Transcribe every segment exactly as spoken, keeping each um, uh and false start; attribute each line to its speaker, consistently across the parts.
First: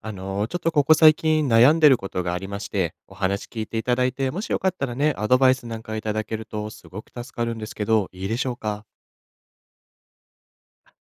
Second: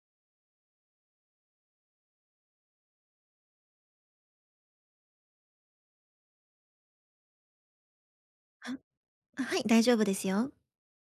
Speaker 1: あの、ちょっとここ最近悩んでることがありまして、お話聞いていただいて、もしよかったらね、アドバイスなんかいただけるとすごく助かるんですけど、いいでしょう
Speaker 2: あ、
Speaker 1: か？
Speaker 2: はい、大丈夫ですよ。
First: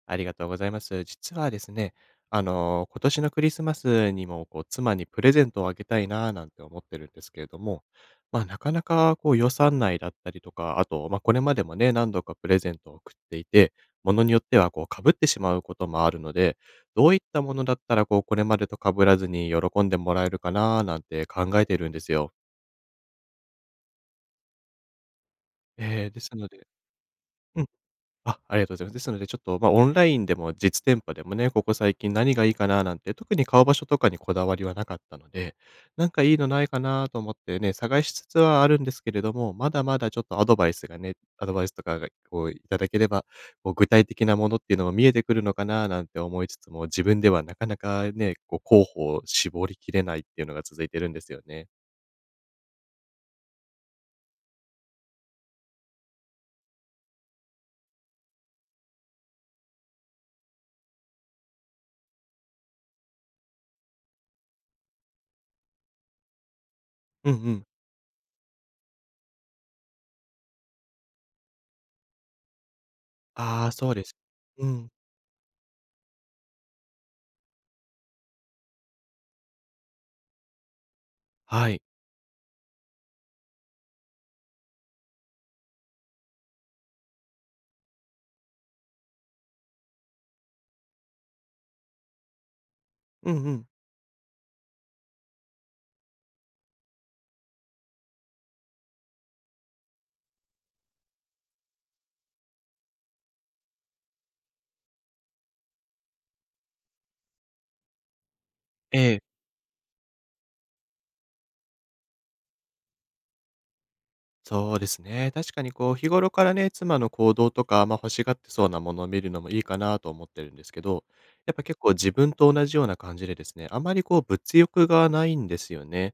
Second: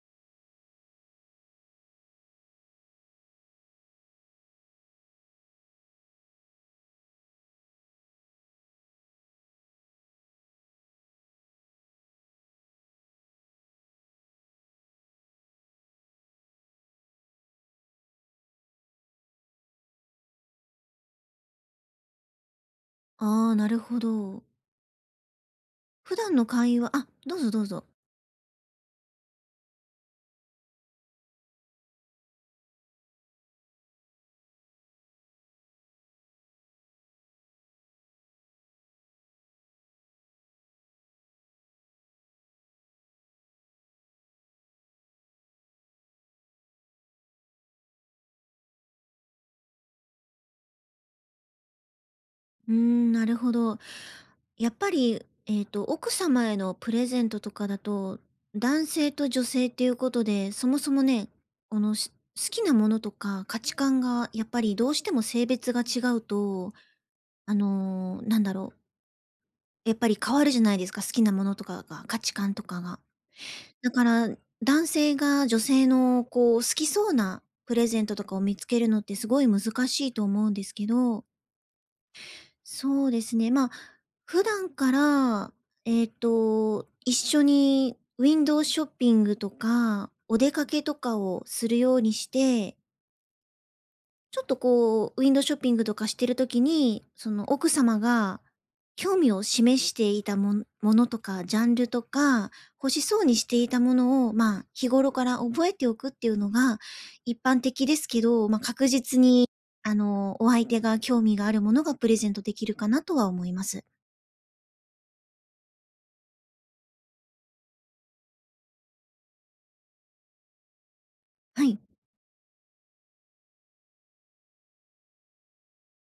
Speaker 1: ありがとうございます。実はですね、あの、今年のクリスマスにも、こう、妻にプレゼントをあげたいな、なんて思ってるんですけれども、まあ、なかなか、こう、予算内だったりとか、あと、まあ、これまでもね、何度かプレゼントを送っていて、ものによっては、こう、被ってしまうこともあるので、どういったものだったら、こう、これまでと被らずに喜んでもらえるかな、なんて考えてるんですよ。
Speaker 2: ああ、なるほど。
Speaker 1: えー、
Speaker 2: 普
Speaker 1: です
Speaker 2: 段
Speaker 1: の
Speaker 2: の
Speaker 1: で、うん。
Speaker 2: 会話あ、どうぞどうぞ。
Speaker 1: あ、ありがとうございます。ですので、ちょっと、まあ、オンラインでも実店舗でもね、ここ最近何がいいかななんて、特に買う場所とかにこだわりはなかったので、なんかいいのないかなと思ってね、探しつつはあるんですけれども、まだまだちょっとアドバイスがねアドバイスとかがこういただければ、こう具体的なものっていうのも見えてくるのかななんて思いつつも、自分ではなかなかね、こう候補を絞りきれないっていうのが続いてるんですよね。
Speaker 2: うーん、なるほど。やっぱり、えっと、奥様へのプレゼントとかだと、男性と女性っていうことで、そもそもね、この、し好きなものとか価値観がやっぱりどうしても性別が違うと、
Speaker 1: うんう
Speaker 2: あ
Speaker 1: ん。
Speaker 2: の、なんだろう、やっぱり変わるじゃないですか、好きなものとかが、価値観とかが。
Speaker 1: ああ、そ
Speaker 2: だ
Speaker 1: うで
Speaker 2: か
Speaker 1: す。
Speaker 2: ら、
Speaker 1: う
Speaker 2: 男
Speaker 1: ん。
Speaker 2: 性が女性のこう好きそうなプレゼントとかを見つけるのってすごい難しいと思うんですけど、
Speaker 1: はい。
Speaker 2: そうですね、まあ、普段から、えっと、一緒にウィンドウショッピングとか、お出かけとかをするようにして、
Speaker 1: うんうん。
Speaker 2: ちょっとこう、ウィンドウショッピングとかしてる時に、その奥様が興味を示していたもんものとか、ジャンルとか、欲しそうにしていたものを、まあ、日頃から覚えておくっていうのが一般的ですけど、まあ、確
Speaker 1: え
Speaker 2: 実
Speaker 1: え。
Speaker 2: に、あの、お相手が興味があるものがプレゼントできるかなとは思います。
Speaker 1: そうですね。確かにこう、日頃からね、妻の行動とか、まあ、欲しがってそうなものを見るのもいいかなと思ってるんですけど、やっぱ
Speaker 2: は
Speaker 1: 結
Speaker 2: い。
Speaker 1: 構自分と同じような感じでですね、あまりこう物欲がないんですよね。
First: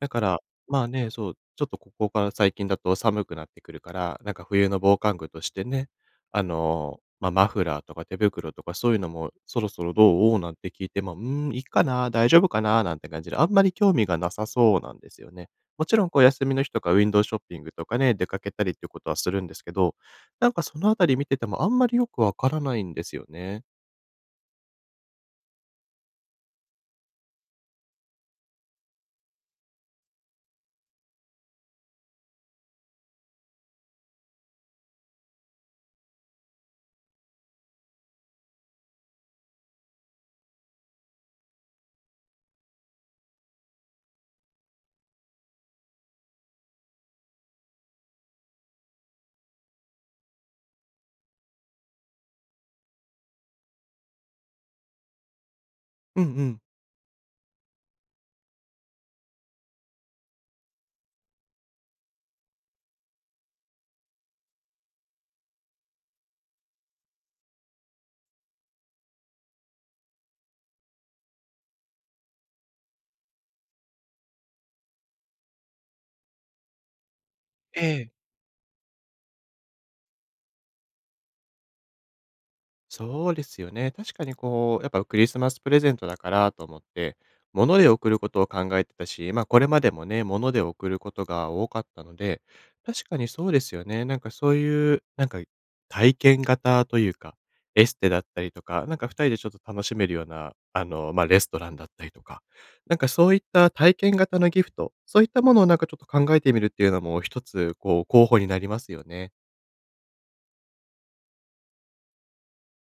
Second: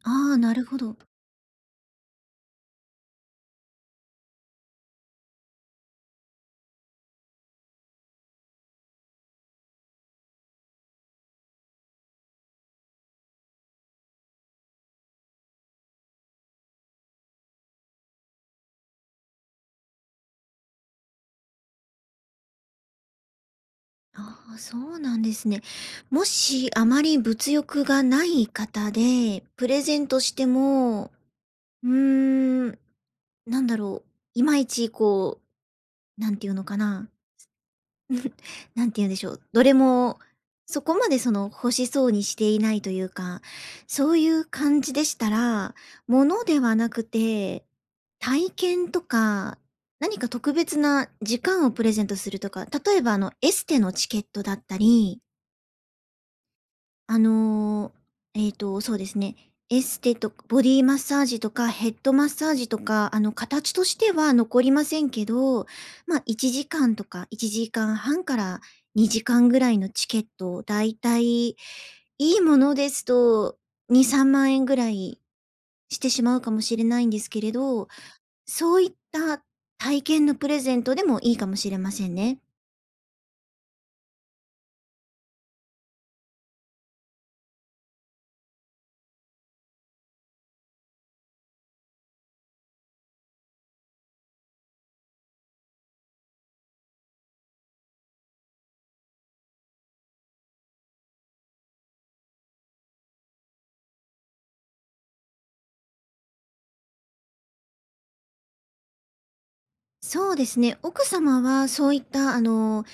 Speaker 1: だか
Speaker 2: ああ、
Speaker 1: ら、
Speaker 2: なるほ
Speaker 1: まあ
Speaker 2: ど。
Speaker 1: ね、そう、ちょっとここから最近だと寒くなってくるから、なんか冬の防寒具としてね、あの、まあ、マフラーとか手袋とかそういうのもそろそろどう？なんて聞いても、うーん、いいかな、大丈夫かな、なんて感じで、あんまり興味がなさそうなんですよね。もちろんこう休みの日とかウィンドウショッピングとかね、出かけたりっていうことはするんですけど、なんかそのあたり見ててもあんまりよくわからないんですよね。
Speaker 2: ああ、そうなんですね。もしあまり物欲がない方で、プレゼントしても、うーん、なんだろう、いまいちこう、なんていうのかな、なんて言うんでしょう、どれもそこまでその欲しそうにしていないというか、そういう感じでしたら、物ではなくて、体験とか、何か特別な時間をプレゼントするとか、例えばあのエステのチケットだったり、
Speaker 1: うんうん。
Speaker 2: あの、えっと、そうですね、エステとボディマッサージとかヘッドマッサージとか、あの、形としては残りませんけど、まあ、いちじかんとかいちじかんはんからにじかんぐらいのチケットをだいたい、いいものですとに、さんまん円ぐらいしてしまうかもしれないんですけれ
Speaker 1: え
Speaker 2: ど、
Speaker 1: え。
Speaker 2: そういった体験のプレゼントでもいいかもしれませんね。
Speaker 1: そうですよね。確かにこう、やっぱクリスマスプレゼントだからと思って、物で送ることを考えてたし、まあこれまでもね、物で送ることが多かったので、確かにそうですよね。なんかそういう、なんか体験型というか、エステだったりとか、なんか二人でちょっと楽しめるような、あの、まあレストランだったりとか、なんかそういった体験型のギフト、そういったものをなんかちょっと考えてみるっていうのも一つ、こう、候補になりますよね。
Speaker 2: そうですね、奥様はそういった、あのー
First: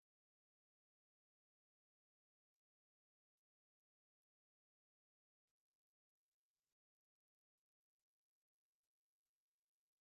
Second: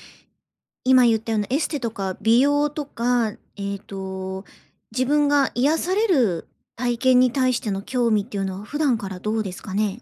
Speaker 2: 今言ったようなエステとか美容とか、えっと、自分が癒される体験に対しての興味っていうのは普段からどうですかね？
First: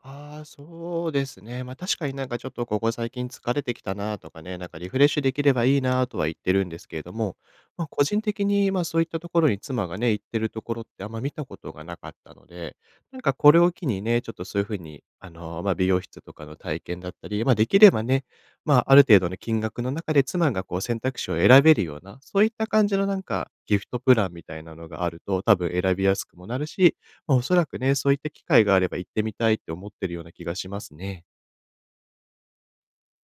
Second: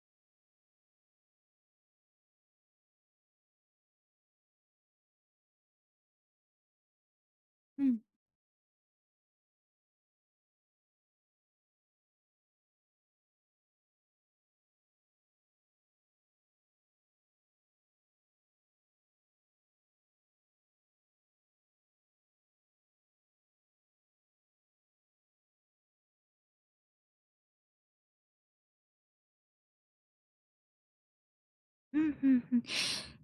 Speaker 1: ああ、そうですね。ま、確かになんかちょっとここ最近疲れてきたなとかね、なんかリフレッシュできればいいなとは言ってるんですけれども、
Speaker 2: う
Speaker 1: ま、
Speaker 2: ん。
Speaker 1: 個人的に、ま、そういったところに妻がね、行ってるところってあんま見たことがなかったので、なんかこれを機にね、ちょっとそういう風に、あの、ま、美容室とかの体験だったり、ま、できればね、ま、あある程度の金額の中で妻がこう選択肢を選べるような、そういった感じのなんかギフトプランみたいなのがあると、多分選びやすくもなるし、ま、おそらくね、そういった機会があれば行ってみたいって思ってるような気がしますね。
Speaker 2: うん、ふんふん。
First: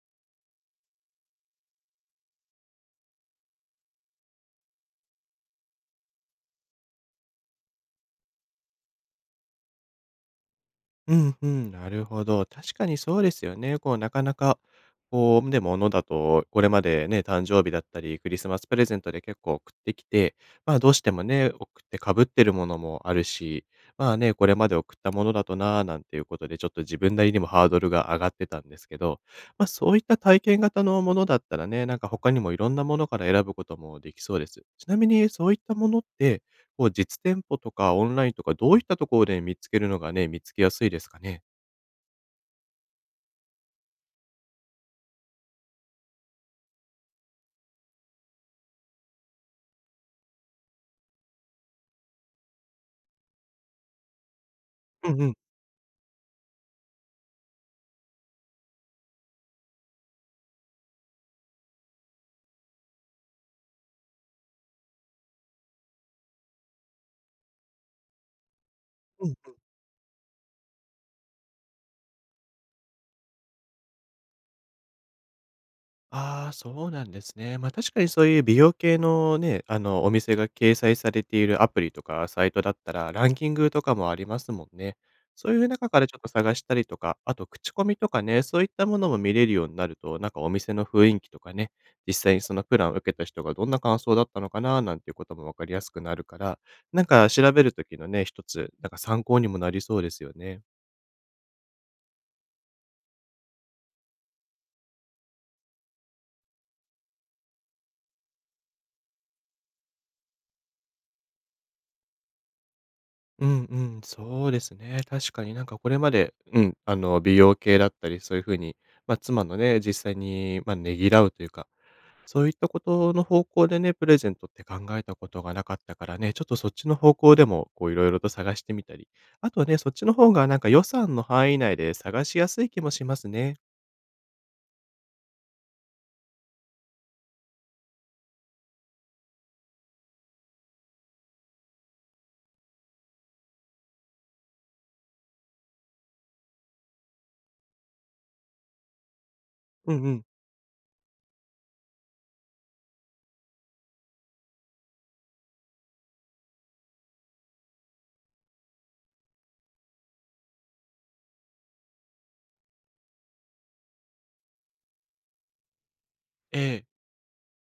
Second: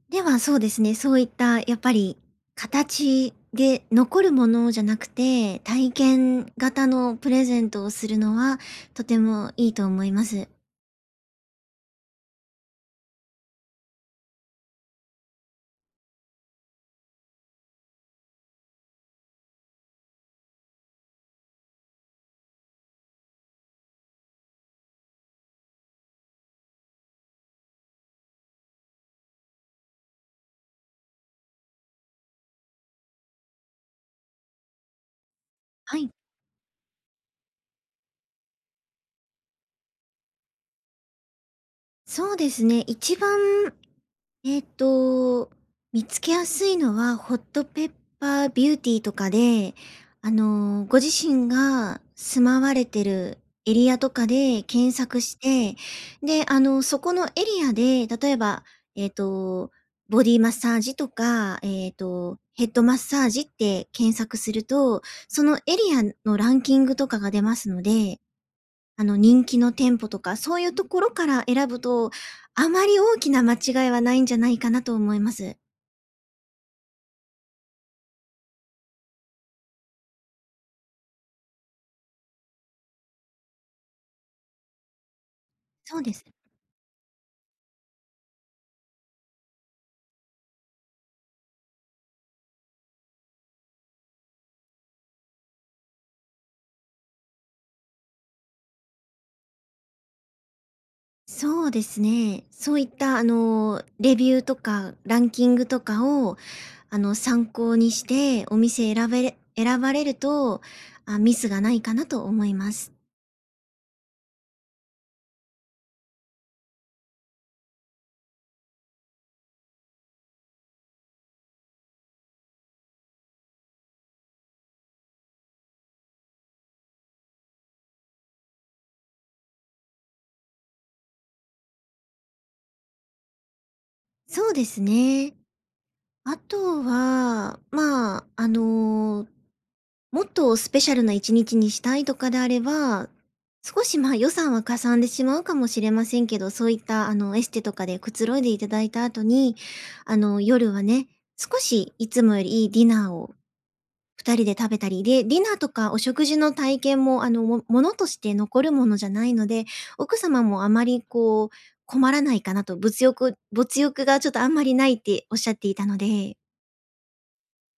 Speaker 2: では、そうですね、そういったやっぱり形で残るものじゃなくて、体験型のプレゼントをするのはとてもいいと思います。
Speaker 1: うんうん、なるほど。確かにそうですよね。こう、なかなか、こう、でも、物だと、これまでね、誕生日だったり、クリスマスプレゼントで結構送ってきて、まあ、どうしてもね、送ってかぶってるものもあるし、まあね、これまで送ったものだとな、なんていうことで、ちょっと自分なりにもハードルが上がってたんですけど、ま、あそういった体験型のものだったらね、なんか他にもいろんなものから選ぶこともできそうです。ちなみにそういったもの
Speaker 2: は
Speaker 1: っ
Speaker 2: い。
Speaker 1: て、こう、実店舗とかオンラインとか、どういったところで見つけるのがね、見つけやすいですかね？
Speaker 2: そうですね、一番えっと、見つけやすいのはホットペッパービューティーとかで、あの、ご自身が住まわれてるエリアとかで検
Speaker 1: うん
Speaker 2: 索
Speaker 1: うん。
Speaker 2: して、で、あの、そこのエリアで、例えば、えっと、ボディマッサージとか、えっと、ヘッドマッサージって検索すると、そのエリアのランキングとかが出ますので、あの、
Speaker 1: うん
Speaker 2: 人気の店舗とか、そういうところから選ぶと、あまり大きな間違いはないんじゃないかなと思います。
Speaker 1: ああ、そうなんですね。ま、確かにそういう美容系のね、あの、お店が掲載されているアプリとかサイトだったら、ランキングとかもありますもんね。そういう中か
Speaker 2: そう
Speaker 1: ら
Speaker 2: で
Speaker 1: ちょっ
Speaker 2: す。
Speaker 1: と探したりとか、あと口コミとかね、そういったものも見れるようになると、なんかお店の雰囲気とかね、実際にそのプランを受けた人がどんな感想だったのかな、なんていうこともわかりやすくなるから、なんか調べる時のね、一つ、なんか参考にもなりそうですよね。
Speaker 2: そうですね。そういった、あの、レビューとかランキングとかを、あの、参考にしてお店選べれ選ばれると、あ、ミスがないかなと思います。
Speaker 1: うんうん、そうですね。確かになんかこれまで、うん、あの、美容系だったり、そういう風に、まあ、妻のね、実際に、まあ、ねぎらうというか、そういったことの方向でね、プレゼントって考えたことがなかったからね、ちょっとそっちの方向でも、こういろいろと探してみたり、あとはね、そっちの方がなんか予算の範囲内で探しやすい気もしますね。
Speaker 2: そうですね。あとは、まあ、あのもっとスペシャルないちにちにしたいとかであれば、少しまあ予算はかさんでしまうかもしれませんけど、そういったあのエステとかでくつろいでいただいた後に、
Speaker 1: うんう
Speaker 2: あ
Speaker 1: ん。
Speaker 2: の夜はね、少しいつもよりいいディナーをふたりで食べたり、で、ディナーとかお食事の体験もあのもものとして残るものじゃないので、奥様もあまりこう困らないかなと、物欲、物欲がちょっとあんまりないっておっしゃっていたので。
Speaker 1: ええ。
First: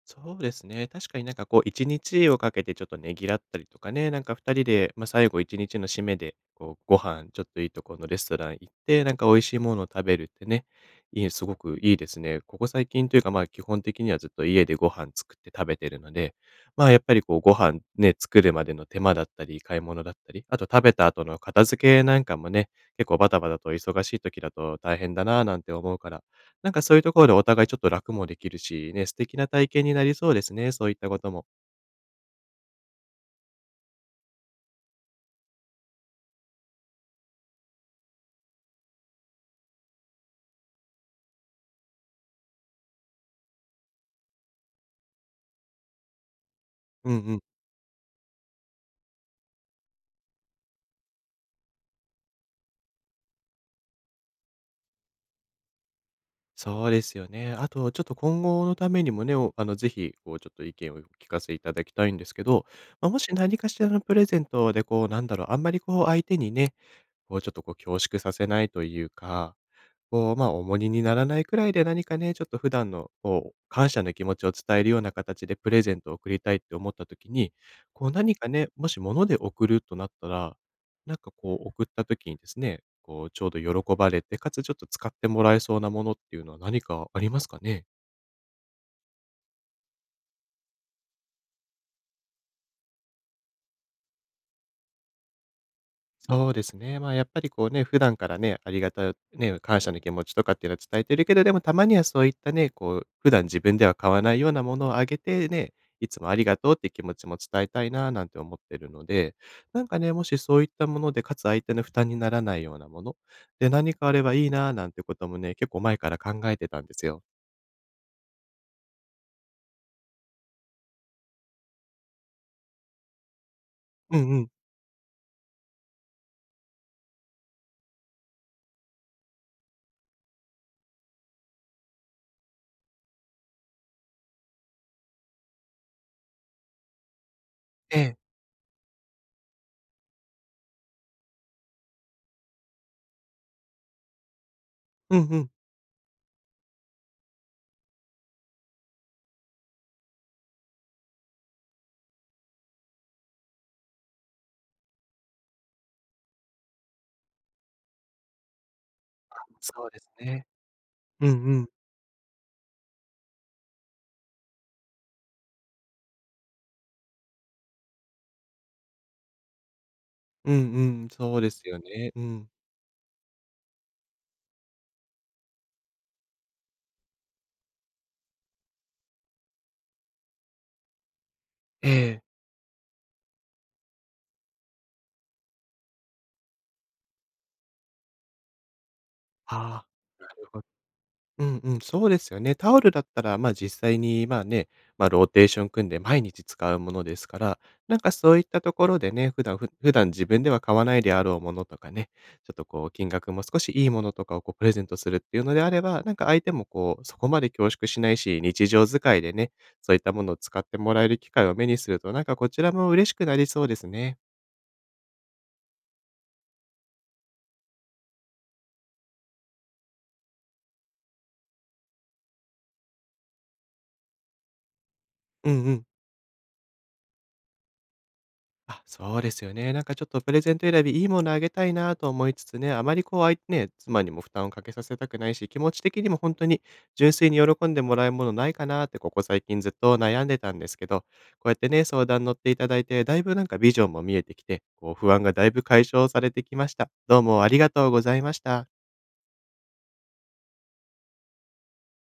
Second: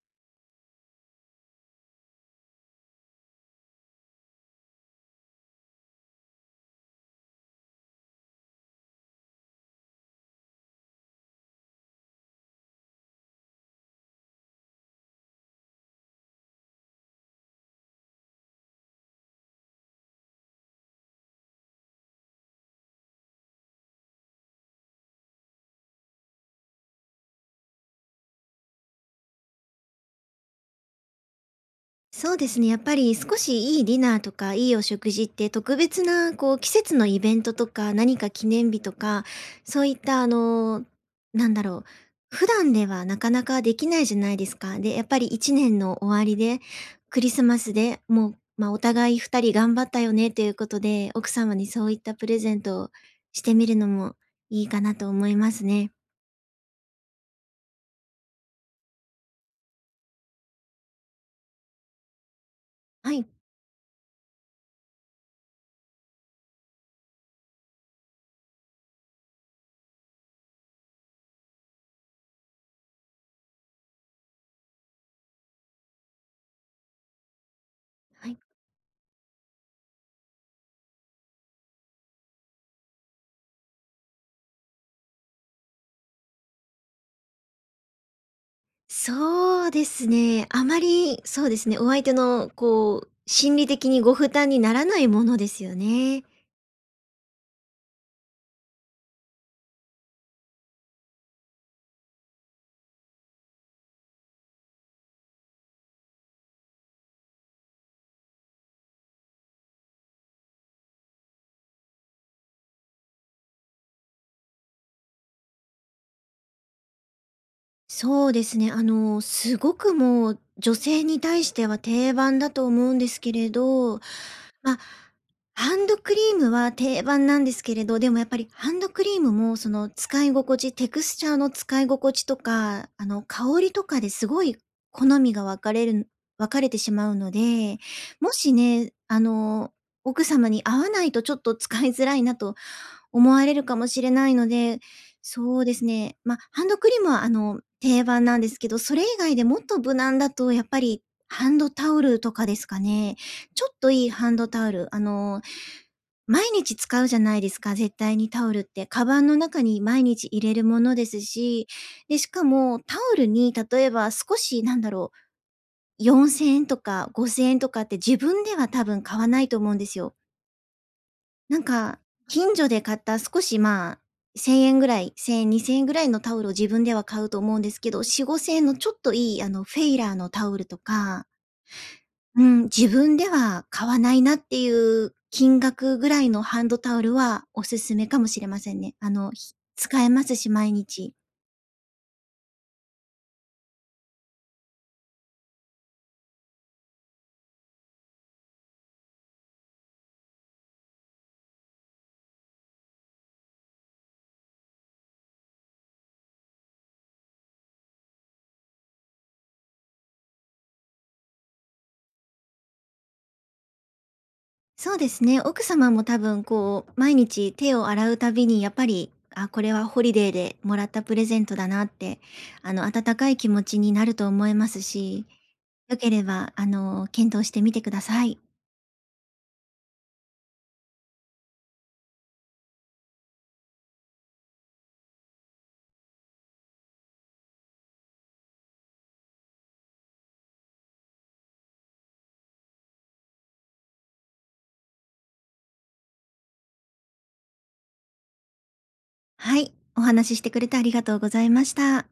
Speaker 1: そうですね。確かになんかこう、いちにちをかけてちょっとねぎらったりとかね、なんかふたりで、まあ、最後いちにちの締めで、こう、ご飯、ちょっといいところのレストラン行って、なんか美味しいものを食べるってね、いいすごくいいですね。ここ最近というか、ま、あ基本的にはずっと家でご飯作って食べてるので、ま、あやっぱりこう、ご飯ね、作るまでの手間だったり、買い物だったり、あと食べた後の片付けなんかもね、結構バタバタと忙しい時だと大変だなぁなんて思うからなんかそういうところでお互いちょっと楽もできるし、ね、素敵な体験になりそうですね、そういったことも。
Speaker 2: そうですね、やっぱり少しいいディナーとか、いいお食事って特別なこう季節のイベントとか、何か記念日とか、そういったあの、なんだろう、普段ではなかなかできないじゃないですか。で、やっぱりいちねんの終わりで、
Speaker 1: うん
Speaker 2: クリ
Speaker 1: うん。
Speaker 2: スマスでもう、まあ、お互いふたり頑張ったよねということで、奥様にそういったプレゼントをしてみるのもいいかなと思いますね。
Speaker 1: そうですよね。あとちょっと今後のためにもね、おあの、ぜひ、こう、ちょっと意見をお聞かせいただきたいんですけど、まあ、
Speaker 2: は
Speaker 1: も
Speaker 2: い、
Speaker 1: し何かしらのプレゼントでこう、なんだろう、あんまりこう相手にね、こうちょっとこう恐縮させないというかこう、まあ、重荷にならないくらいで何かね、ちょっと普段のこう、感謝の気持ちを伝えるような形でプレゼントを贈りたいって思った時に、こう
Speaker 2: は
Speaker 1: 何
Speaker 2: い。
Speaker 1: かね、もし物で贈るとなったら、なんかこう贈った時にですね、こうちょうど喜ばれて、かつちょっと使ってもらえそうなものっていうのは何かありますかね？
Speaker 2: そうですね。あまり、そうですね、お相手のこう、心理的にご負担にならないものですよね。
Speaker 1: そうですね。まあ、やっぱりこうね、普段からね、ありがたいね、感謝の気持ちとかっていうのは伝えてるけど、でもたまにはそういったね、こう、普段自分では買わないようなものをあげてね、いつもありがとうって気持ちも伝えたいな、なんて思ってるので、なんかね、もしそういったもので、かつ相手の負担にならないようなもの、で、何かあればいいな、なんてこともね、結構前から考えてたんですよ。
Speaker 2: そうですね。あの、すごくもう、女性に対しては定番だと思うんですけれど、
Speaker 1: うんうん。
Speaker 2: まあ、ハンドクリームは定番なんですけれど、でもやっぱりハンドクリームもその使い心地、テクスチャーの使い心地とか、あの香りとかですごい好みが分かれる分かれてしまうので、
Speaker 1: ええ。
Speaker 2: もしね、あの、奥様に合わないとちょっと使いづらいなと思われるかもしれないので、
Speaker 1: うんうん。
Speaker 2: そうですね、まあ、ハンドクリームは、あの、定番なんですけど、それ以外でもっと無難だとやっぱりハンドタオルとかですかね。ちょっといいハンドタオル、あの、毎日使うじゃないですか、絶対にタオルって。カバンの中に
Speaker 1: そうで
Speaker 2: 毎
Speaker 1: す
Speaker 2: 日
Speaker 1: ね。
Speaker 2: 入れるものです
Speaker 1: うんう
Speaker 2: し、
Speaker 1: ん。
Speaker 2: で、しかもタオルに例えば少しなんだろう、よんせんえんとかごせんえんとかって自分では多分買わないと思うんですよ。
Speaker 1: うんうん。そうで
Speaker 2: なん
Speaker 1: すよ
Speaker 2: か、
Speaker 1: ね。うん。
Speaker 2: 近所で買った少し、まあ、せんえんぐらい、せんえん、にせんえんぐらいのタオルを自分では買うと思うんですけど、よん、ごせん円のちょっといい、あの、フェイラーのタオルとか、
Speaker 1: ええ。
Speaker 2: うん、自分では買わないなっていう金額ぐらいのハンドタオルはおすすめかもしれませんね。あの、ひ
Speaker 1: あ
Speaker 2: 使え
Speaker 1: あ。
Speaker 2: ま
Speaker 1: なる
Speaker 2: すし、
Speaker 1: ほど。
Speaker 2: 毎日。
Speaker 1: うんうん、そうですよね。タオルだったら、まあ実際に、まあね、まあローテーション組んで毎日使うものですから、なんかそういったところでね、普段、ふ普段自分では買わないであろうものとかね、ちょっとこう金額も少しいいものとかをこうプレゼントするっていうのであれば、なんか相手もこうそこまで恐縮しないし、日常使いでね、そういったものを使ってもらえる機会を目にすると、なんかこちらも嬉しくなりそうですね。
Speaker 2: そうですね。奥様も多分こう、毎日手を洗うたびにやっぱり、あ、これはホリデーでもらったプレゼントだなって、あの、温かい気持ちになると思いますし、
Speaker 1: うんうん。
Speaker 2: 良ければ、あの、検討してみてください。
Speaker 1: あ、そうですよね。なんかちょっとプレゼント選び、いいものあげたいなと思いつつね、あまりこう、あいね、妻にも負担をかけさせたくないし、気持ち的にも本当に純粋に喜んでもらえるものないかなって、ここ最近ずっと悩んでたんですけど、こうやってね、相談乗っていただいて、だいぶなんかビジョンも見えてきて、こう、不安がだいぶ解消されてきました。どうもありがとうございました。
Speaker 2: はい。お話ししてくれてありがとうございました。